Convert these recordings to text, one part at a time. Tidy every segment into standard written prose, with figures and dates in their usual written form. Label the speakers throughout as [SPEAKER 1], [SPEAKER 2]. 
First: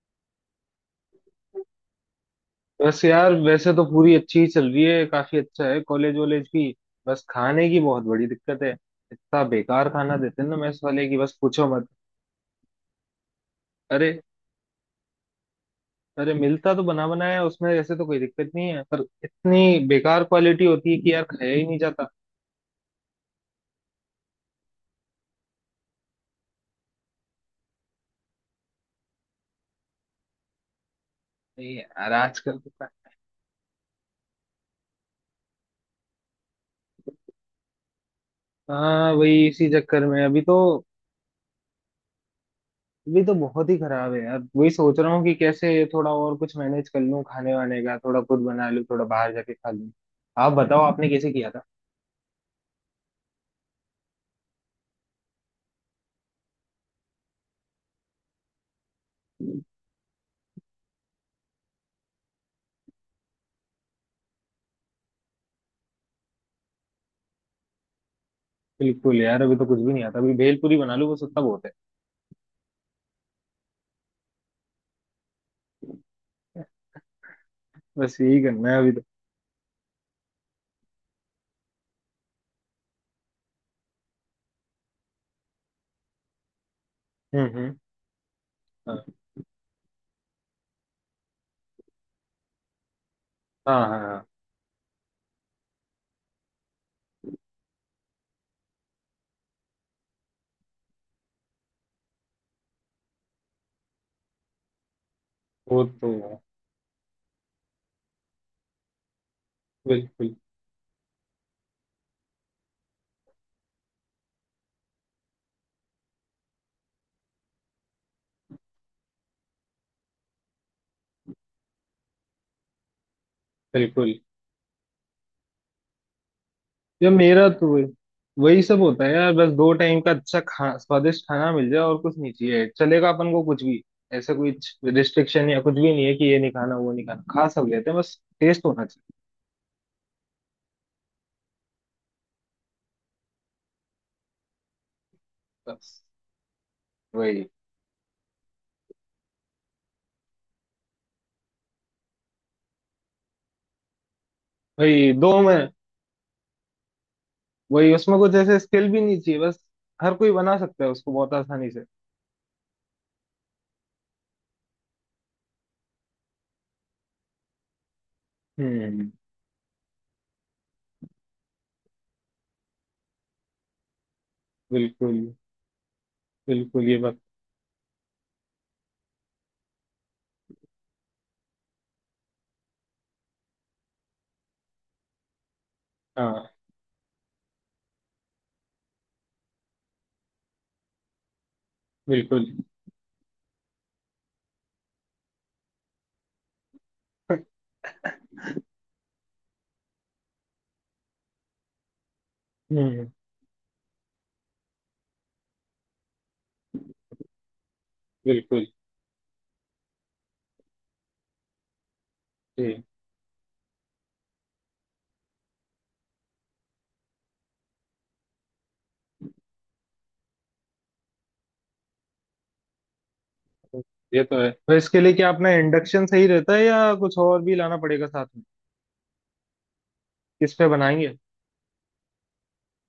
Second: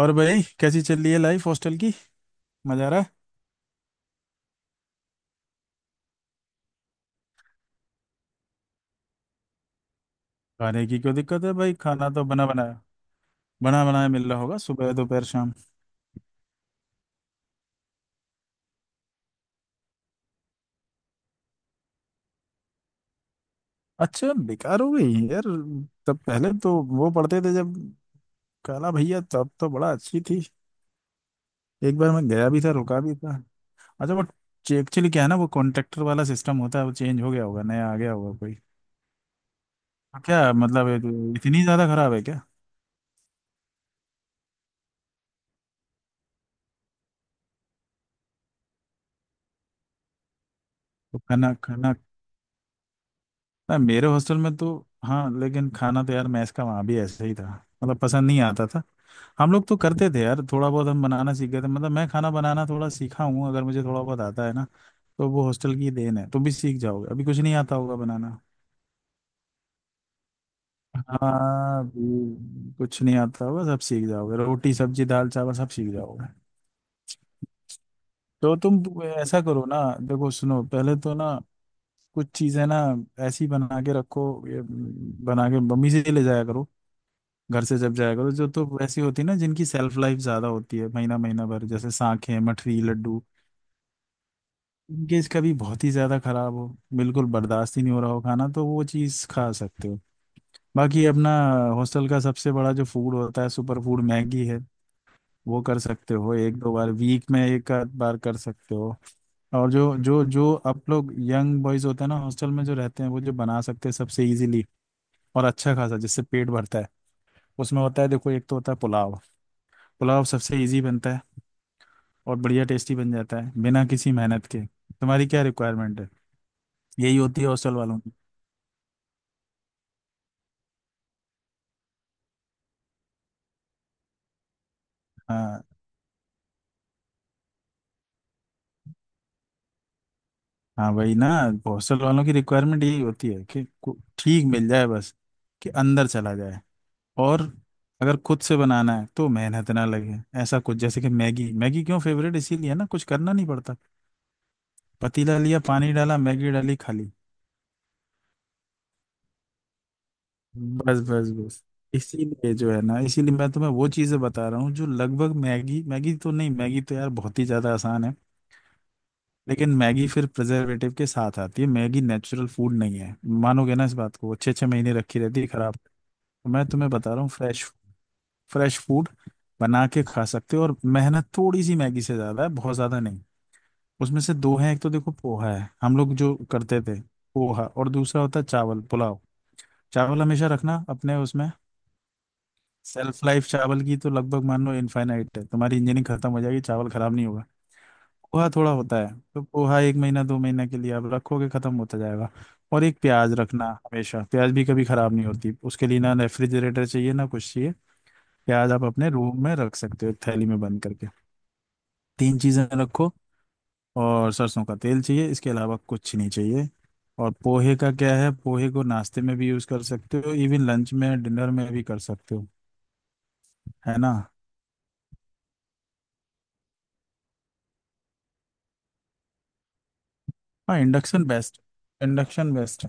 [SPEAKER 1] और भाई कैसी चल रही है लाइफ हॉस्टल की। मजा आ
[SPEAKER 2] बस
[SPEAKER 1] रहा है।
[SPEAKER 2] यार वैसे तो पूरी अच्छी ही चल रही है काफी अच्छा है कॉलेज वॉलेज भी। बस खाने की बहुत बड़ी दिक्कत है। इतना बेकार खाना देते हैं ना मेस
[SPEAKER 1] खाने की
[SPEAKER 2] वाले
[SPEAKER 1] क्यों
[SPEAKER 2] की बस
[SPEAKER 1] दिक्कत है
[SPEAKER 2] पूछो
[SPEAKER 1] भाई,
[SPEAKER 2] मत।
[SPEAKER 1] खाना तो बना बनाया, बना
[SPEAKER 2] अरे
[SPEAKER 1] बनाया मिल रहा होगा सुबह दोपहर शाम।
[SPEAKER 2] अरे मिलता तो बना बनाया है, उसमें ऐसे तो कोई दिक्कत नहीं है पर इतनी बेकार क्वालिटी होती है कि यार खाया ही नहीं जाता।
[SPEAKER 1] अच्छा बेकार हो गई यार, तब पहले तो वो पढ़ते थे जब काला भैया, तब तो बड़ा अच्छी थी।
[SPEAKER 2] नहीं
[SPEAKER 1] एक बार
[SPEAKER 2] यार
[SPEAKER 1] मैं गया
[SPEAKER 2] आजकल
[SPEAKER 1] भी
[SPEAKER 2] तो
[SPEAKER 1] था,
[SPEAKER 2] खा-।
[SPEAKER 1] रुका भी था। अच्छा वो, एक्चुअली क्या है ना, वो कॉन्ट्रैक्टर वाला सिस्टम होता है, वो चेंज हो गया होगा, नया आ गया होगा कोई।
[SPEAKER 2] हाँ वही इसी चक्कर
[SPEAKER 1] तो
[SPEAKER 2] में अभी
[SPEAKER 1] क्या
[SPEAKER 2] तो।
[SPEAKER 1] मतलब इतनी ज्यादा खराब है क्या।
[SPEAKER 2] अभी तो बहुत ही खराब है यार वही सोच रहा हूँ कि कैसे थोड़ा और कुछ मैनेज कर लूँ खाने वाने का थोड़ा खुद बना लूँ थोड़ा बाहर जाके खा लूँ। आप बताओ आपने
[SPEAKER 1] तो
[SPEAKER 2] कैसे किया
[SPEAKER 1] खाना
[SPEAKER 2] था।
[SPEAKER 1] खाना ना मेरे हॉस्टल में तो, हाँ लेकिन खाना तो यार मैस का वहाँ भी ऐसे ही था, मतलब पसंद नहीं आता था। हम लोग तो करते थे यार थोड़ा बहुत, हम बनाना सीख गए थे, मतलब मैं खाना बनाना थोड़ा सीखा हूँ, अगर मुझे थोड़ा बहुत आता है ना तो वो हॉस्टल की देन है। तुम भी सीख जाओगे, अभी कुछ नहीं आता होगा बनाना।
[SPEAKER 2] बिल्कुल यार अभी तो कुछ भी नहीं आता अभी भेलपूरी बना लूँ बस उतना बहुत है।
[SPEAKER 1] हाँ अभी कुछ नहीं आता होगा, सब सीख जाओगे, रोटी सब्जी दाल चावल सब सीख जाओगे।
[SPEAKER 2] बस यही
[SPEAKER 1] तो
[SPEAKER 2] करना है
[SPEAKER 1] तुम
[SPEAKER 2] अभी तो।
[SPEAKER 1] ऐसा करो ना, देखो सुनो, पहले तो ना कुछ चीजें ना ऐसी बना के रखो, ये बना के मम्मी से ले जाया करो। घर
[SPEAKER 2] हम्म।
[SPEAKER 1] से जब जाएगा तो जो तो वैसी
[SPEAKER 2] हाँ
[SPEAKER 1] होती है ना जिनकी सेल्फ लाइफ ज्यादा होती है, महीना महीना भर, जैसे सांखें मठरी लड्डू।
[SPEAKER 2] हाँ हाँ हाँ,
[SPEAKER 1] इनके इसका भी बहुत ही ज्यादा खराब हो, बिल्कुल बर्दाश्त ही नहीं हो रहा हो खाना, तो वो चीज खा सकते हो। बाकी अपना हॉस्टल का सबसे बड़ा जो फूड होता है सुपर फूड, मैगी है। वो कर
[SPEAKER 2] वो तो
[SPEAKER 1] सकते हो
[SPEAKER 2] है।
[SPEAKER 1] एक दो बार, वीक में एक आध बार कर सकते हो। और जो जो
[SPEAKER 2] बिल्कुल
[SPEAKER 1] जो आप लोग यंग बॉयज होते हैं ना हॉस्टल में जो रहते हैं, वो जो बना सकते हैं सबसे इजीली और अच्छा खासा जिससे पेट भरता है, उसमें होता है देखो, एक तो होता है पुलाव। पुलाव सबसे इजी बनता है और बढ़िया टेस्टी बन जाता है बिना किसी
[SPEAKER 2] बिल्कुल।
[SPEAKER 1] मेहनत के। तुम्हारी क्या रिक्वायरमेंट है,
[SPEAKER 2] ये
[SPEAKER 1] यही होती है
[SPEAKER 2] मेरा तो
[SPEAKER 1] हॉस्टल
[SPEAKER 2] वही
[SPEAKER 1] वालों की।
[SPEAKER 2] वही सब होता है यार बस दो टाइम का अच्छा खा स्वादिष्ट खाना मिल जाए और कुछ नहीं चाहिए चलेगा अपन को कुछ भी। ऐसा कोई रिस्ट्रिक्शन या
[SPEAKER 1] हाँ
[SPEAKER 2] कुछ भी नहीं है कि ये नहीं खाना वो नहीं खाना खा सब लेते हैं बस टेस्ट होना चाहिए।
[SPEAKER 1] हाँ वही ना, हॉस्टल वालों की रिक्वायरमेंट यही होती है कि ठीक मिल जाए बस, कि
[SPEAKER 2] बस
[SPEAKER 1] अंदर चला जाए। और
[SPEAKER 2] वही।
[SPEAKER 1] अगर खुद से बनाना है तो मेहनत ना लगे ऐसा कुछ, जैसे कि मैगी। मैगी क्यों फेवरेट इसीलिए है ना, कुछ करना नहीं पड़ता,
[SPEAKER 2] वही
[SPEAKER 1] पतीला
[SPEAKER 2] दो में।
[SPEAKER 1] लिया, पानी डाला, मैगी डाली, खाली।
[SPEAKER 2] वही उसमें कुछ ऐसे स्किल भी नहीं चाहिए बस हर कोई बना सकता है
[SPEAKER 1] बस
[SPEAKER 2] उसको
[SPEAKER 1] बस
[SPEAKER 2] बहुत
[SPEAKER 1] बस,
[SPEAKER 2] आसानी से।
[SPEAKER 1] इसीलिए जो है ना, इसीलिए मैं तुम्हें वो चीज़ें बता रहा हूँ जो लगभग मैगी, मैगी तो नहीं, मैगी तो यार बहुत ही ज़्यादा आसान है।
[SPEAKER 2] हम्म।
[SPEAKER 1] लेकिन मैगी फिर प्रिजर्वेटिव के साथ आती है, मैगी नेचुरल फूड नहीं है। मानोगे ना इस बात को, अच्छे अच्छे महीने रखी
[SPEAKER 2] बिल्कुल।
[SPEAKER 1] रहती है, खराब, तो मैं
[SPEAKER 2] बिल्कुल
[SPEAKER 1] तुम्हें
[SPEAKER 2] ये
[SPEAKER 1] बता
[SPEAKER 2] बात।
[SPEAKER 1] रहा हूँ फ्रेश, फ्रेश फूड बना के खा सकते हो और मेहनत थोड़ी सी मैगी से ज्यादा है, बहुत ज्यादा नहीं। उसमें से दो हैं, एक तो देखो पोहा है, हम लोग जो
[SPEAKER 2] हाँ
[SPEAKER 1] करते थे, पोहा। और दूसरा होता है चावल पुलाव। चावल हमेशा रखना अपने उसमें,
[SPEAKER 2] बिल्कुल।
[SPEAKER 1] सेल्फ लाइफ चावल की तो लगभग मान लो इनफाइनाइट है, तुम्हारी इंजीनियरिंग खत्म हो जाएगी चावल खराब नहीं होगा। पोहा थोड़ा होता है, तो पोहा एक महीना दो महीना के लिए आप रखोगे, खत्म होता जाएगा। और एक
[SPEAKER 2] हम्म।
[SPEAKER 1] प्याज रखना हमेशा, प्याज भी कभी खराब नहीं होती, उसके लिए ना रेफ्रिजरेटर चाहिए ना कुछ चाहिए।
[SPEAKER 2] बिल्कुल
[SPEAKER 1] प्याज आप अपने रूम में रख सकते हो थैली में बंद करके। तीन चीजें
[SPEAKER 2] ये।
[SPEAKER 1] रखो, और सरसों का तेल चाहिए, इसके अलावा कुछ नहीं चाहिए। और पोहे का क्या है, पोहे को नाश्ते में भी यूज कर सकते हो, इवन लंच में डिनर में भी कर सकते हो, है ना।
[SPEAKER 2] ये तो है तो इसके लिए क्या अपना इंडक्शन सही रहता है या कुछ और भी लाना पड़ेगा साथ में किस पे
[SPEAKER 1] हाँ
[SPEAKER 2] बनाएंगे।
[SPEAKER 1] Induction best, induction best,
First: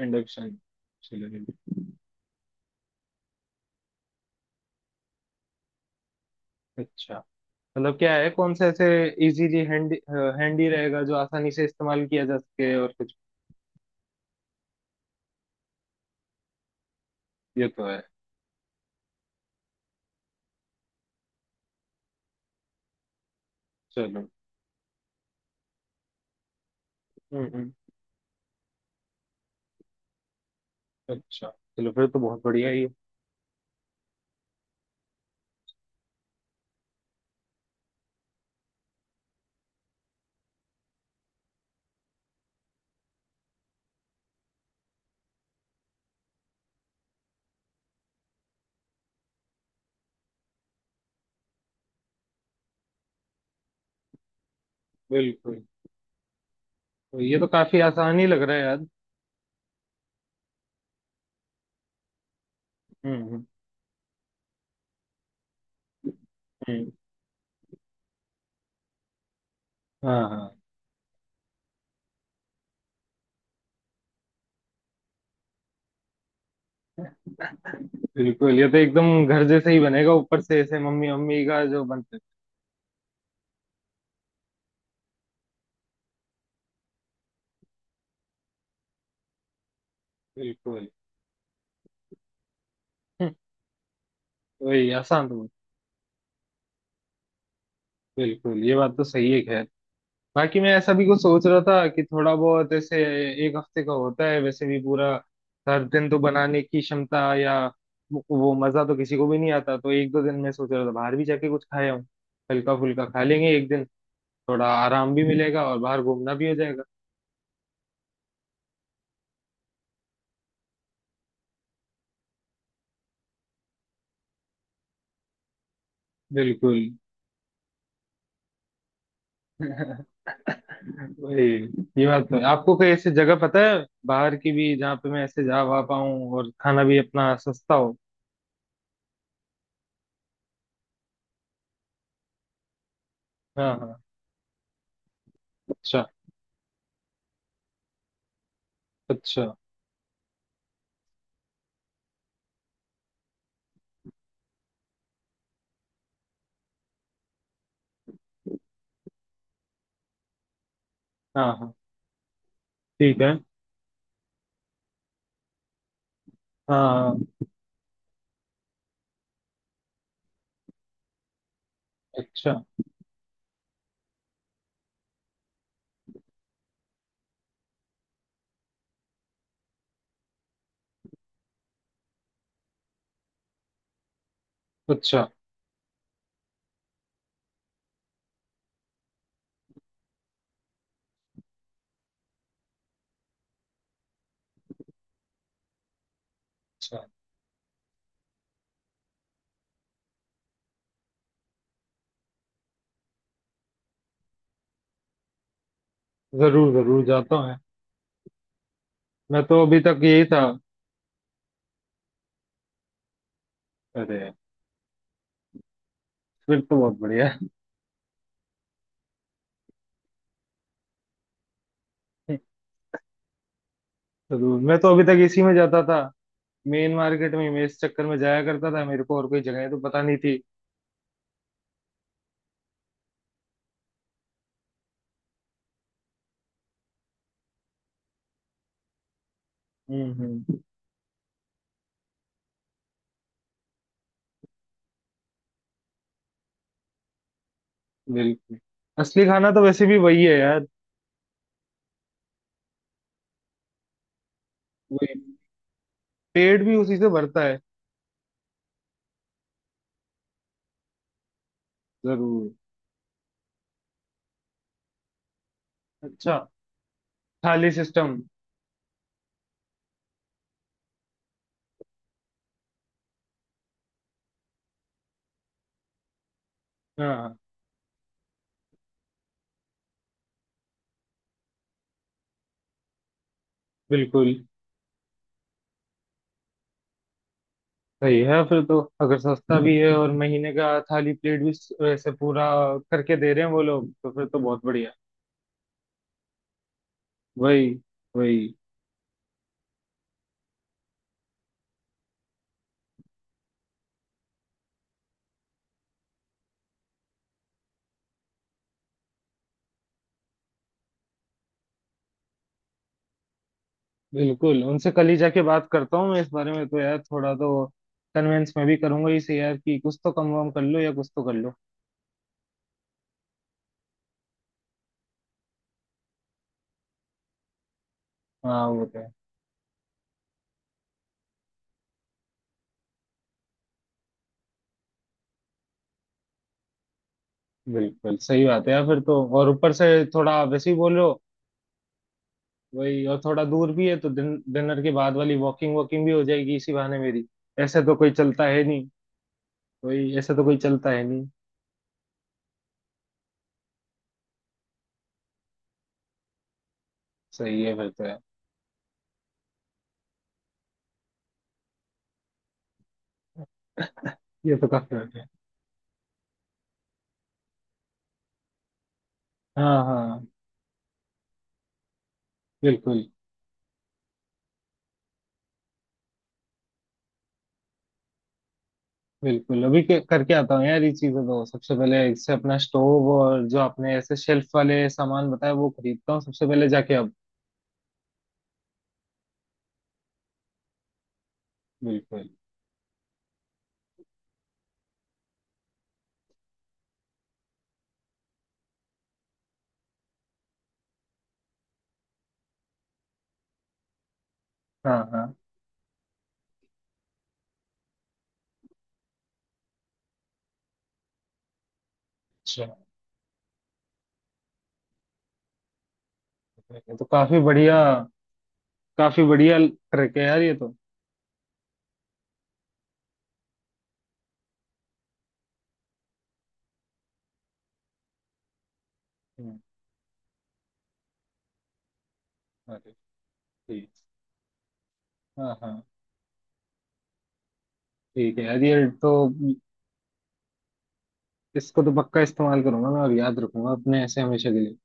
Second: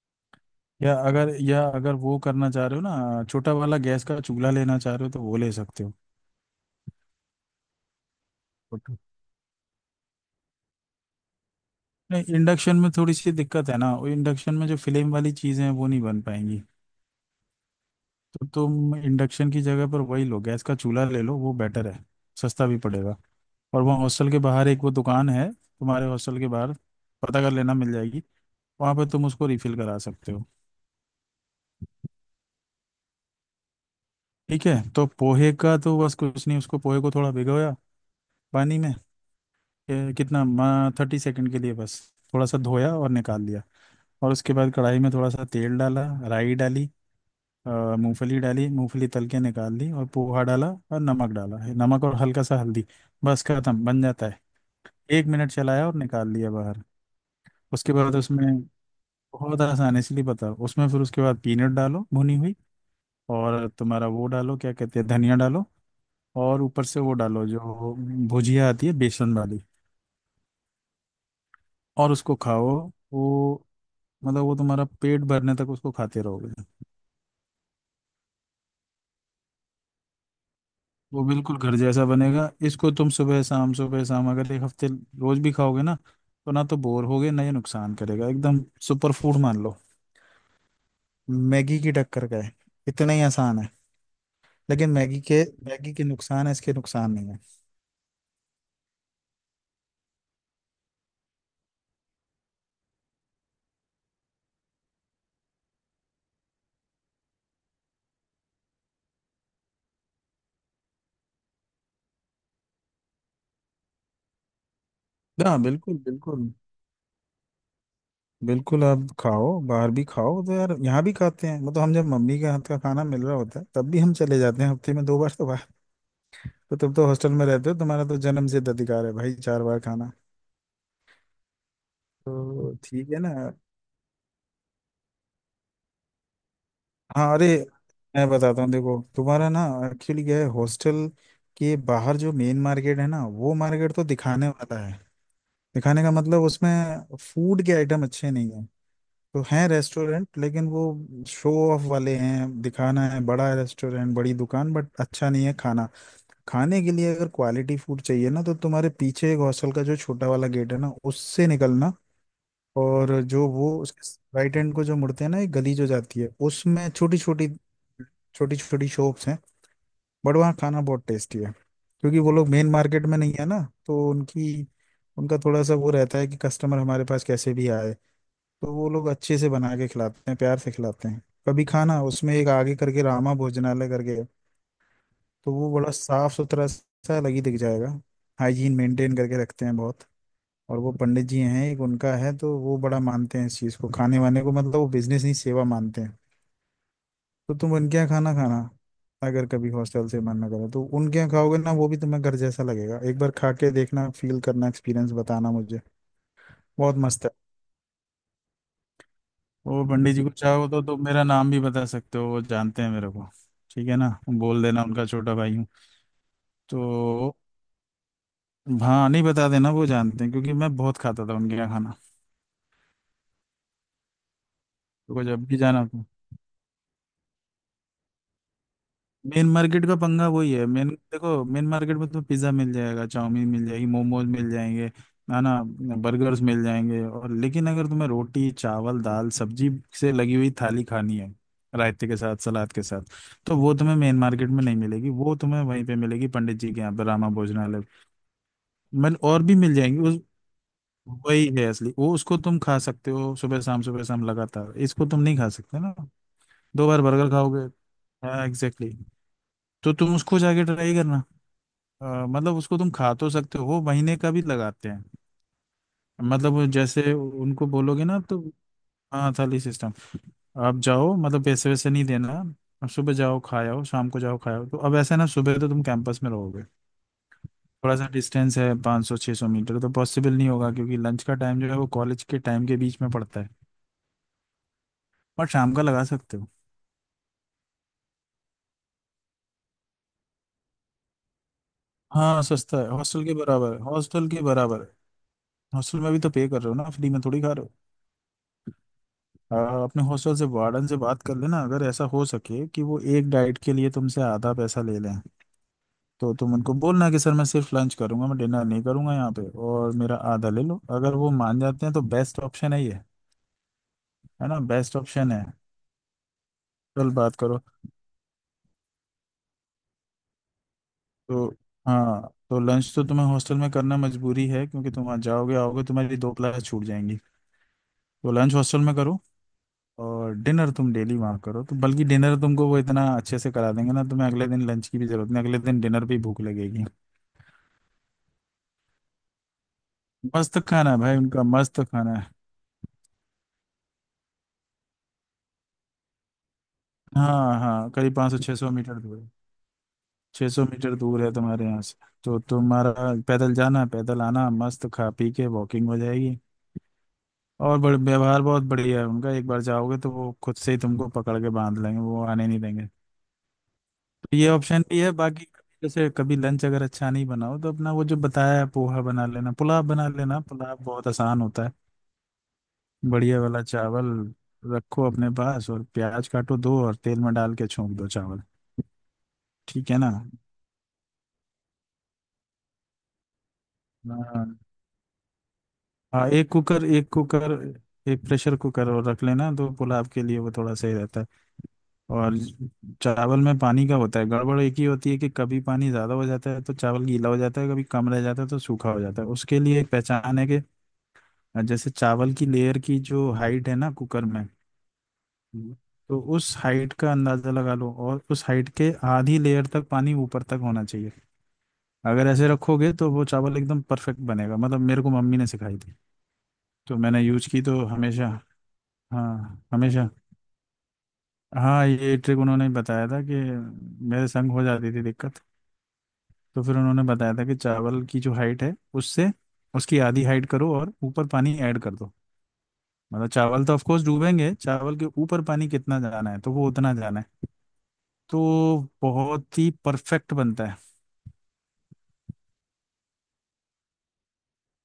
[SPEAKER 2] induction.
[SPEAKER 1] या
[SPEAKER 2] चलो।
[SPEAKER 1] अगर या अगर वो करना चाह रहे हो ना, छोटा वाला गैस का चूल्हा लेना चाह रहे हो तो वो ले सकते हो।
[SPEAKER 2] अच्छा। मतलब क्या है कौन सा ऐसे
[SPEAKER 1] ओके।
[SPEAKER 2] इजीली हैंडी हैंडी रहेगा जो आसानी से इस्तेमाल किया
[SPEAKER 1] नहीं,
[SPEAKER 2] जा सके
[SPEAKER 1] इंडक्शन में
[SPEAKER 2] और कुछ।
[SPEAKER 1] थोड़ी सी दिक्कत है ना, वो इंडक्शन में जो फ्लेम वाली चीजें हैं वो नहीं बन पाएंगी।
[SPEAKER 2] ये तो है।
[SPEAKER 1] तो तुम इंडक्शन की जगह पर वही लो, गैस का चूल्हा ले लो, वो बेटर है, सस्ता भी पड़ेगा। और वहाँ
[SPEAKER 2] चलो।
[SPEAKER 1] हॉस्टल के बाहर एक वो दुकान है, तुम्हारे हॉस्टल के बाहर पता
[SPEAKER 2] हम्म
[SPEAKER 1] कर
[SPEAKER 2] हम्म,
[SPEAKER 1] लेना, मिल जाएगी। वहाँ पर तुम उसको रिफिल करा सकते हो।
[SPEAKER 2] अच्छा। चलो फिर तो बहुत बढ़िया है ये।
[SPEAKER 1] ठीक है तो पोहे का तो बस कुछ नहीं, उसको पोहे को थोड़ा भिगोया पानी में, ये कितना, 30 सेकंड के लिए बस, थोड़ा सा धोया और निकाल लिया। और उसके बाद कढ़ाई में थोड़ा सा तेल डाला, राई डाली, अ, मूंगफली डाली, मूंगफली तल के निकाल ली और पोहा डाला और नमक डाला, है नमक और हल्का सा हल्दी, बस खत्म, बन जाता है। 1 मिनट
[SPEAKER 2] बिल्कुल।
[SPEAKER 1] चलाया और निकाल लिया बाहर।
[SPEAKER 2] तो ये तो काफी
[SPEAKER 1] उसके बाद
[SPEAKER 2] आसान ही लग
[SPEAKER 1] उसमें,
[SPEAKER 2] रहा है यार।
[SPEAKER 1] बहुत आसान है इसलिए बता, उसमें फिर उसके बाद पीनट डालो भुनी हुई,
[SPEAKER 2] हम्म।
[SPEAKER 1] और तुम्हारा वो डालो, क्या कहते हैं, धनिया डालो। और ऊपर
[SPEAKER 2] हम्म,
[SPEAKER 1] से वो डालो जो भुजिया आती है बेसन वाली,
[SPEAKER 2] हाँ हाँ।
[SPEAKER 1] और उसको खाओ। वो, मतलब वो तुम्हारा पेट भरने तक उसको खाते रहोगे।
[SPEAKER 2] बिल्कुल ये तो एकदम घर जैसे ही बनेगा ऊपर से ऐसे मम्मी
[SPEAKER 1] वो
[SPEAKER 2] मम्मी
[SPEAKER 1] बिल्कुल
[SPEAKER 2] का
[SPEAKER 1] घर
[SPEAKER 2] जो
[SPEAKER 1] जैसा
[SPEAKER 2] बनते हैं।
[SPEAKER 1] बनेगा, इसको तुम सुबह शाम अगर एक हफ्ते रोज भी खाओगे ना, तो ना तो बोर होगे ना ये नुकसान करेगा, एकदम सुपर फूड मान लो,
[SPEAKER 2] बिल्कुल।
[SPEAKER 1] मैगी की टक्कर का है। इतना ही
[SPEAKER 2] हम्म,
[SPEAKER 1] आसान है।
[SPEAKER 2] वही
[SPEAKER 1] लेकिन मैगी
[SPEAKER 2] आसान तो।
[SPEAKER 1] के मैगी के नुकसान है, इसके नुकसान नहीं है।
[SPEAKER 2] बिल्कुल ये बात तो सही है खैर बाकी मैं ऐसा भी कुछ सोच रहा था कि थोड़ा बहुत ऐसे एक हफ्ते का होता है वैसे भी पूरा हर दिन तो बनाने की क्षमता या वो मजा तो किसी को भी नहीं आता तो एक दो दिन मैं सोच रहा था बाहर भी जाके कुछ खाया हूँ। हल्का फुल्का खा लेंगे एक दिन। थोड़ा आराम भी
[SPEAKER 1] हाँ
[SPEAKER 2] मिलेगा और
[SPEAKER 1] बिल्कुल
[SPEAKER 2] बाहर घूमना भी
[SPEAKER 1] बिल्कुल,
[SPEAKER 2] हो जाएगा।
[SPEAKER 1] बिल्कुल आप खाओ, बाहर भी खाओ, तो यार यहाँ भी खाते हैं, मतलब हम जब मम्मी के हाथ का खाना मिल रहा होता है तब भी हम चले जाते हैं हफ्ते में दो बार तो बाहर। तो
[SPEAKER 2] बिल्कुल।
[SPEAKER 1] तुम तो हॉस्टल में रहते हो, तुम्हारा तो जन्म सिद्ध अधिकार है भाई चार बार खाना।
[SPEAKER 2] वही। ये बात तो है।
[SPEAKER 1] तो
[SPEAKER 2] आपको कोई ऐसी
[SPEAKER 1] ठीक है ना।
[SPEAKER 2] जगह पता है बाहर की भी जहाँ पे मैं ऐसे जा वहा पाऊँ और खाना भी
[SPEAKER 1] हाँ
[SPEAKER 2] अपना
[SPEAKER 1] अरे
[SPEAKER 2] सस्ता हो।
[SPEAKER 1] मैं बताता हूँ, देखो तुम्हारा ना, एक्चुअली क्या है, हॉस्टल के बाहर जो मेन मार्केट है ना, वो
[SPEAKER 2] हाँ
[SPEAKER 1] मार्केट
[SPEAKER 2] हाँ।
[SPEAKER 1] तो दिखाने वाला है। दिखाने
[SPEAKER 2] अच्छा।
[SPEAKER 1] का मतलब उसमें फूड के आइटम अच्छे नहीं है। तो
[SPEAKER 2] अच्छा।
[SPEAKER 1] हैं रेस्टोरेंट लेकिन वो शो ऑफ वाले हैं, दिखाना है बड़ा रेस्टोरेंट बड़ी दुकान, बट अच्छा नहीं है खाना। खाने के लिए अगर क्वालिटी फूड चाहिए ना, तो तुम्हारे पीछे एक हॉस्टल का जो छोटा वाला गेट है ना,
[SPEAKER 2] हाँ
[SPEAKER 1] उससे
[SPEAKER 2] हाँ।
[SPEAKER 1] निकलना।
[SPEAKER 2] ठीक
[SPEAKER 1] और
[SPEAKER 2] है।
[SPEAKER 1] जो वो उसके राइट हैंड को जो मुड़ते हैं ना, एक गली जो जाती है,
[SPEAKER 2] हाँ
[SPEAKER 1] उसमें छोटी
[SPEAKER 2] हाँ,
[SPEAKER 1] छोटी छोटी छोटी शॉप्स हैं, बट वहाँ खाना बहुत टेस्टी है, क्योंकि वो लोग
[SPEAKER 2] अच्छा।
[SPEAKER 1] मेन मार्केट में नहीं है ना। तो उनकी, उनका थोड़ा सा वो रहता है कि कस्टमर हमारे पास कैसे भी आए, तो वो लोग अच्छे से बना के खिलाते हैं, प्यार से खिलाते हैं। कभी खाना, उसमें एक आगे करके रामा भोजनालय करके है,
[SPEAKER 2] अच्छा।
[SPEAKER 1] तो वो बड़ा साफ सुथरा सा अलग ही दिख जाएगा, हाइजीन मेंटेन करके रखते हैं बहुत। और वो पंडित जी हैं एक, उनका है, तो वो बड़ा मानते हैं इस चीज़ को, खाने वाने को, मतलब वो बिजनेस नहीं सेवा मानते हैं।
[SPEAKER 2] अच्छा।
[SPEAKER 1] तो तुम उनके यहाँ खाना खाना, अगर कभी हॉस्टल से मन ना करे तो उनके यहाँ खाओगे ना वो भी तुम्हें घर जैसा लगेगा। एक बार खा के देखना, फील करना, एक्सपीरियंस बताना मुझे,
[SPEAKER 2] जरूर
[SPEAKER 1] बहुत
[SPEAKER 2] जरूर
[SPEAKER 1] मस्त है।
[SPEAKER 2] जाता हूँ मैं। मैं तो अभी
[SPEAKER 1] वो
[SPEAKER 2] तक
[SPEAKER 1] पंडित जी
[SPEAKER 2] यही
[SPEAKER 1] को
[SPEAKER 2] था।
[SPEAKER 1] चाहो तो तुम मेरा नाम भी बता सकते हो, वो जानते हैं मेरे को, ठीक है ना,
[SPEAKER 2] अरे।
[SPEAKER 1] बोल देना उनका छोटा भाई हूँ।
[SPEAKER 2] फिर तो बहुत बढ़िया
[SPEAKER 1] तो
[SPEAKER 2] है।
[SPEAKER 1] हाँ नहीं, बता देना, वो जानते हैं क्योंकि मैं बहुत खाता था उनके यहाँ खाना।
[SPEAKER 2] जरूर मैं तो अभी तक
[SPEAKER 1] तो
[SPEAKER 2] इसी
[SPEAKER 1] जब
[SPEAKER 2] में
[SPEAKER 1] भी
[SPEAKER 2] जाता
[SPEAKER 1] जाना
[SPEAKER 2] था
[SPEAKER 1] तो।
[SPEAKER 2] मेन मार्केट में मैं इस चक्कर में जाया करता था मेरे को और कोई
[SPEAKER 1] मेन
[SPEAKER 2] जगह तो
[SPEAKER 1] मार्केट का
[SPEAKER 2] पता नहीं
[SPEAKER 1] पंगा
[SPEAKER 2] थी।
[SPEAKER 1] वही है, मेन देखो मेन मार्केट में तुम्हें पिज्ज़ा मिल जाएगा, चाउमीन मिल जाएगी, मोमोज मिल जाएंगे, है ना, बर्गर्स मिल जाएंगे। और लेकिन अगर तुम्हें रोटी चावल दाल सब्जी से लगी हुई
[SPEAKER 2] हम्म।
[SPEAKER 1] थाली खानी है रायते के साथ सलाद के साथ, तो वो तुम्हें मेन मार्केट में नहीं मिलेगी, वो तुम्हें वहीं पे मिलेगी, पंडित जी के यहाँ पे, रामा भोजनालय।
[SPEAKER 2] बिल्कुल।
[SPEAKER 1] मन
[SPEAKER 2] असली
[SPEAKER 1] और
[SPEAKER 2] खाना
[SPEAKER 1] भी
[SPEAKER 2] तो
[SPEAKER 1] मिल
[SPEAKER 2] वैसे भी
[SPEAKER 1] जाएंगी उस,
[SPEAKER 2] वही है यार।
[SPEAKER 1] वही है असली, वो उसको तुम खा सकते हो सुबह शाम लगातार, इसको तुम नहीं खा सकते ना
[SPEAKER 2] पेट भी
[SPEAKER 1] दो
[SPEAKER 2] उसी
[SPEAKER 1] बार
[SPEAKER 2] से
[SPEAKER 1] बर्गर
[SPEAKER 2] भरता है।
[SPEAKER 1] खाओगे। हाँ एग्जैक्टली, तो तुम उसको जाके ट्राई करना।
[SPEAKER 2] जरूर।
[SPEAKER 1] मतलब उसको तुम खा तो सकते हो, वो महीने का भी लगाते हैं,
[SPEAKER 2] अच्छा।
[SPEAKER 1] मतलब वो जैसे उनको
[SPEAKER 2] थाली
[SPEAKER 1] बोलोगे
[SPEAKER 2] सिस्टम।
[SPEAKER 1] ना तो, हाँ थाली सिस्टम। आप जाओ, मतलब पैसे वैसे नहीं देना, आप सुबह जाओ खाए आओ, शाम को जाओ खाए आओ। तो अब ऐसा है ना, सुबह तो तुम कैंपस में रहोगे,
[SPEAKER 2] हाँ।
[SPEAKER 1] थोड़ा सा डिस्टेंस है, 500 600 मीटर, तो पॉसिबल नहीं होगा क्योंकि लंच का टाइम जो है वो कॉलेज के टाइम के बीच में पड़ता है,
[SPEAKER 2] बिल्कुल।
[SPEAKER 1] बट शाम का लगा सकते हो।
[SPEAKER 2] सही है फिर तो अगर सस्ता भी है और महीने का थाली प्लेट भी स- वैसे
[SPEAKER 1] हाँ
[SPEAKER 2] पूरा
[SPEAKER 1] सस्ता है,
[SPEAKER 2] करके
[SPEAKER 1] हॉस्टल
[SPEAKER 2] दे
[SPEAKER 1] के
[SPEAKER 2] रहे हैं वो
[SPEAKER 1] बराबर है,
[SPEAKER 2] लोग तो फिर
[SPEAKER 1] हॉस्टल
[SPEAKER 2] तो
[SPEAKER 1] के
[SPEAKER 2] बहुत
[SPEAKER 1] बराबर है,
[SPEAKER 2] बढ़िया।
[SPEAKER 1] हॉस्टल में भी तो पे कर रहे हो ना, फ्री में थोड़ी खा रहे
[SPEAKER 2] वही।
[SPEAKER 1] हो।
[SPEAKER 2] वही।
[SPEAKER 1] आ, अपने हॉस्टल से, वार्डन से बात कर लेना, अगर ऐसा हो सके कि वो एक डाइट के लिए तुमसे आधा पैसा ले लें, तो तुम उनको बोलना कि सर मैं सिर्फ लंच करूंगा, मैं डिनर नहीं करूंगा यहाँ पे, और मेरा आधा ले लो। अगर वो मान जाते हैं तो बेस्ट ऑप्शन है ये, है ना,
[SPEAKER 2] बिल्कुल उनसे
[SPEAKER 1] बेस्ट
[SPEAKER 2] कल ही
[SPEAKER 1] ऑप्शन
[SPEAKER 2] जाके
[SPEAKER 1] है।
[SPEAKER 2] बात करता हूँ मैं इस बारे में तो यार
[SPEAKER 1] कल
[SPEAKER 2] थोड़ा
[SPEAKER 1] बात करो।
[SPEAKER 2] तो कन्वेंस मैं भी करूंगा इसे यार कि कुछ तो कम वम कर लो या कुछ तो कर
[SPEAKER 1] तो
[SPEAKER 2] लो।
[SPEAKER 1] हाँ, तो लंच तो तुम्हें हॉस्टल में करना मजबूरी है, क्योंकि तुम आज जाओगे आओगे तुम्हारी दो क्लास छूट जाएंगी, तो लंच
[SPEAKER 2] हाँ
[SPEAKER 1] हॉस्टल
[SPEAKER 2] वो
[SPEAKER 1] में
[SPEAKER 2] तो है।
[SPEAKER 1] करो और डिनर तुम डेली वहाँ करो, तो बल्कि डिनर तुमको वो इतना अच्छे से करा देंगे ना, तुम्हें अगले दिन लंच की भी जरूरत नहीं, अगले दिन डिनर भी भूख लगेगी।
[SPEAKER 2] बिल्कुल सही बात है यार फिर तो और ऊपर से थोड़ा
[SPEAKER 1] मस्त
[SPEAKER 2] वैसे ही
[SPEAKER 1] खाना है
[SPEAKER 2] बोलो।
[SPEAKER 1] भाई, उनका मस्त खाना है।
[SPEAKER 2] वही और थोड़ा दूर भी है तो दिन डिनर के बाद वाली वॉकिंग वॉकिंग भी हो जाएगी इसी बहाने मेरी।
[SPEAKER 1] हाँ
[SPEAKER 2] ऐसे
[SPEAKER 1] हाँ
[SPEAKER 2] तो कोई
[SPEAKER 1] करीब पाँच सौ
[SPEAKER 2] चलता
[SPEAKER 1] छः
[SPEAKER 2] है
[SPEAKER 1] सौ
[SPEAKER 2] नहीं।
[SPEAKER 1] मीटर दूर है,
[SPEAKER 2] वही ऐसे तो
[SPEAKER 1] छः
[SPEAKER 2] कोई
[SPEAKER 1] सौ
[SPEAKER 2] चलता
[SPEAKER 1] मीटर
[SPEAKER 2] है
[SPEAKER 1] दूर
[SPEAKER 2] नहीं।
[SPEAKER 1] है तुम्हारे यहाँ से। तो तुम्हारा पैदल जाना पैदल आना, मस्त खा पी के वॉकिंग हो जाएगी।
[SPEAKER 2] सही है
[SPEAKER 1] और
[SPEAKER 2] फिर
[SPEAKER 1] बड़े
[SPEAKER 2] तो यार।
[SPEAKER 1] व्यवहार बहुत बढ़िया है उनका, एक बार जाओगे तो वो खुद से ही तुमको पकड़ के बांध लेंगे, वो आने नहीं देंगे। तो ये
[SPEAKER 2] ये तो
[SPEAKER 1] ऑप्शन
[SPEAKER 2] काफी
[SPEAKER 1] भी है,
[SPEAKER 2] बढ़िया है।
[SPEAKER 1] बाकी जैसे कभी लंच अगर अच्छा नहीं बनाओ तो अपना वो जो बताया है, पोहा बना लेना,
[SPEAKER 2] हाँ
[SPEAKER 1] पुलाव बना
[SPEAKER 2] हाँ।
[SPEAKER 1] लेना, पुलाव बहुत आसान होता है।
[SPEAKER 2] बिल्कुल
[SPEAKER 1] बढ़िया वाला चावल रखो अपने पास, और प्याज काटो दो, और तेल में डाल के छोंक दो चावल,
[SPEAKER 2] बिल्कुल। अभी
[SPEAKER 1] ठीक
[SPEAKER 2] के,
[SPEAKER 1] है ना।
[SPEAKER 2] करके आता हूँ यार ये चीजें तो सबसे पहले इससे अपना स्टोव और जो आपने ऐसे
[SPEAKER 1] हाँ
[SPEAKER 2] शेल्फ वाले सामान बताया वो खरीदता हूँ
[SPEAKER 1] हाँ,
[SPEAKER 2] सबसे
[SPEAKER 1] एक
[SPEAKER 2] पहले
[SPEAKER 1] कुकर,
[SPEAKER 2] जाके
[SPEAKER 1] एक
[SPEAKER 2] अब।
[SPEAKER 1] कुकर, एक प्रेशर कुकर और रख लेना, तो पुलाव के लिए वो थोड़ा सही रहता है।
[SPEAKER 2] बिल्कुल।
[SPEAKER 1] और चावल में पानी का होता है गड़बड़ एक ही होती है, कि कभी पानी ज़्यादा हो जाता है तो चावल गीला हो जाता है, कभी कम रह जाता है तो सूखा हो जाता है। उसके लिए एक पहचान है कि जैसे चावल की लेयर की जो हाइट है ना कुकर में,
[SPEAKER 2] हाँ हाँ।
[SPEAKER 1] हम्म। तो उस हाइट का अंदाज़ा लगा लो, और उस हाइट के आधी लेयर तक पानी ऊपर तक होना चाहिए। अगर ऐसे
[SPEAKER 2] अच्छा।
[SPEAKER 1] रखोगे तो वो चावल एकदम परफेक्ट बनेगा, मतलब मेरे को मम्मी ने सिखाई थी,
[SPEAKER 2] ये
[SPEAKER 1] तो
[SPEAKER 2] तो
[SPEAKER 1] मैंने यूज की तो हमेशा।
[SPEAKER 2] काफी बढ़िया
[SPEAKER 1] हाँ हमेशा,
[SPEAKER 2] ट्रिक है यार ये तो।
[SPEAKER 1] हाँ ये ट्रिक उन्होंने बताया था कि, मेरे संग हो जाती थी दिक्कत, तो फिर उन्होंने बताया था कि चावल की जो हाइट है उससे
[SPEAKER 2] हम्म,
[SPEAKER 1] उसकी आधी हाइट करो और ऊपर पानी ऐड कर दो।
[SPEAKER 2] अरे।
[SPEAKER 1] मतलब चावल तो
[SPEAKER 2] ठीक।
[SPEAKER 1] ऑफकोर्स डूबेंगे, चावल के ऊपर
[SPEAKER 2] हाँ
[SPEAKER 1] पानी
[SPEAKER 2] हाँ।
[SPEAKER 1] कितना जाना है तो वो उतना जाना है।
[SPEAKER 2] ठीक है यार
[SPEAKER 1] तो
[SPEAKER 2] ये तो
[SPEAKER 1] बहुत ही परफेक्ट बनता है।
[SPEAKER 2] इसको तो पक्का इस्तेमाल करूंगा मैं और याद रखूंगा अपने ऐसे हमेशा के लिए।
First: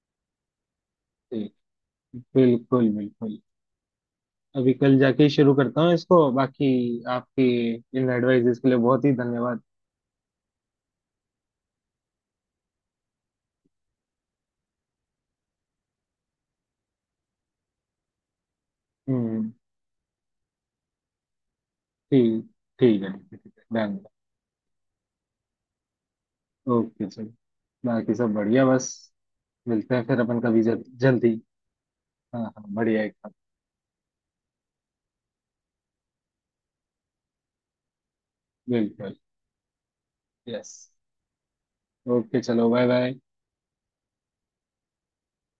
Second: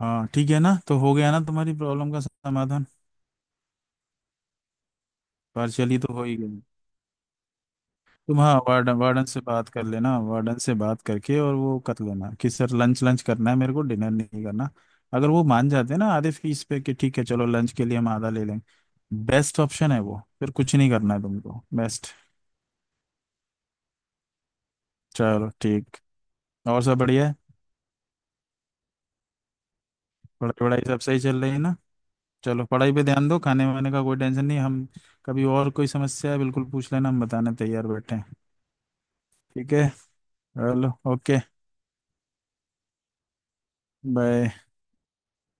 [SPEAKER 1] हाँ ठीक है ना, तो हो गया ना
[SPEAKER 2] ठीक।
[SPEAKER 1] तुम्हारी प्रॉब्लम का समाधान,
[SPEAKER 2] बिल्कुल बिल्कुल। अभी कल जाके ही शुरू करता हूँ
[SPEAKER 1] पार्शियली तो हो
[SPEAKER 2] इसको
[SPEAKER 1] ही गया।
[SPEAKER 2] बाकी आपकी इन
[SPEAKER 1] तुम हाँ,
[SPEAKER 2] एडवाइजेस के लिए
[SPEAKER 1] वार्डन
[SPEAKER 2] बहुत ही
[SPEAKER 1] वार्डन से
[SPEAKER 2] धन्यवाद।
[SPEAKER 1] बात कर लेना, वार्डन से बात करके और वो कर लेना कि सर लंच लंच करना है मेरे को, डिनर नहीं करना। अगर वो मान जाते हैं ना आधे फीस पे कि ठीक है चलो लंच के लिए हम आधा ले लेंगे,
[SPEAKER 2] हम्म।
[SPEAKER 1] बेस्ट ऑप्शन है वो, फिर कुछ नहीं करना है तुमको, बेस्ट।
[SPEAKER 2] ठीक। ठीक है ठीक है ठीक है डन।
[SPEAKER 1] चलो ठीक, और सब
[SPEAKER 2] ओके चलो
[SPEAKER 1] बढ़िया है,
[SPEAKER 2] बाकी सब बढ़िया बस मिलते हैं फिर अपन कभी
[SPEAKER 1] पढ़ाई वढ़ाई सब सही
[SPEAKER 2] जल्दी।
[SPEAKER 1] चल रही है ना।
[SPEAKER 2] हाँ
[SPEAKER 1] चलो
[SPEAKER 2] हाँ
[SPEAKER 1] पढ़ाई पे
[SPEAKER 2] बढ़िया
[SPEAKER 1] ध्यान
[SPEAKER 2] एकदम।
[SPEAKER 1] दो, खाने वाने का कोई टेंशन नहीं, हम कभी और कोई समस्या है बिल्कुल पूछ लेना, हम बताने तैयार बैठे हैं,
[SPEAKER 2] बिल्कुल।
[SPEAKER 1] ठीक है,
[SPEAKER 2] यस।
[SPEAKER 1] चलो ओके,
[SPEAKER 2] ओके चलो बाय बाय।
[SPEAKER 1] बाय।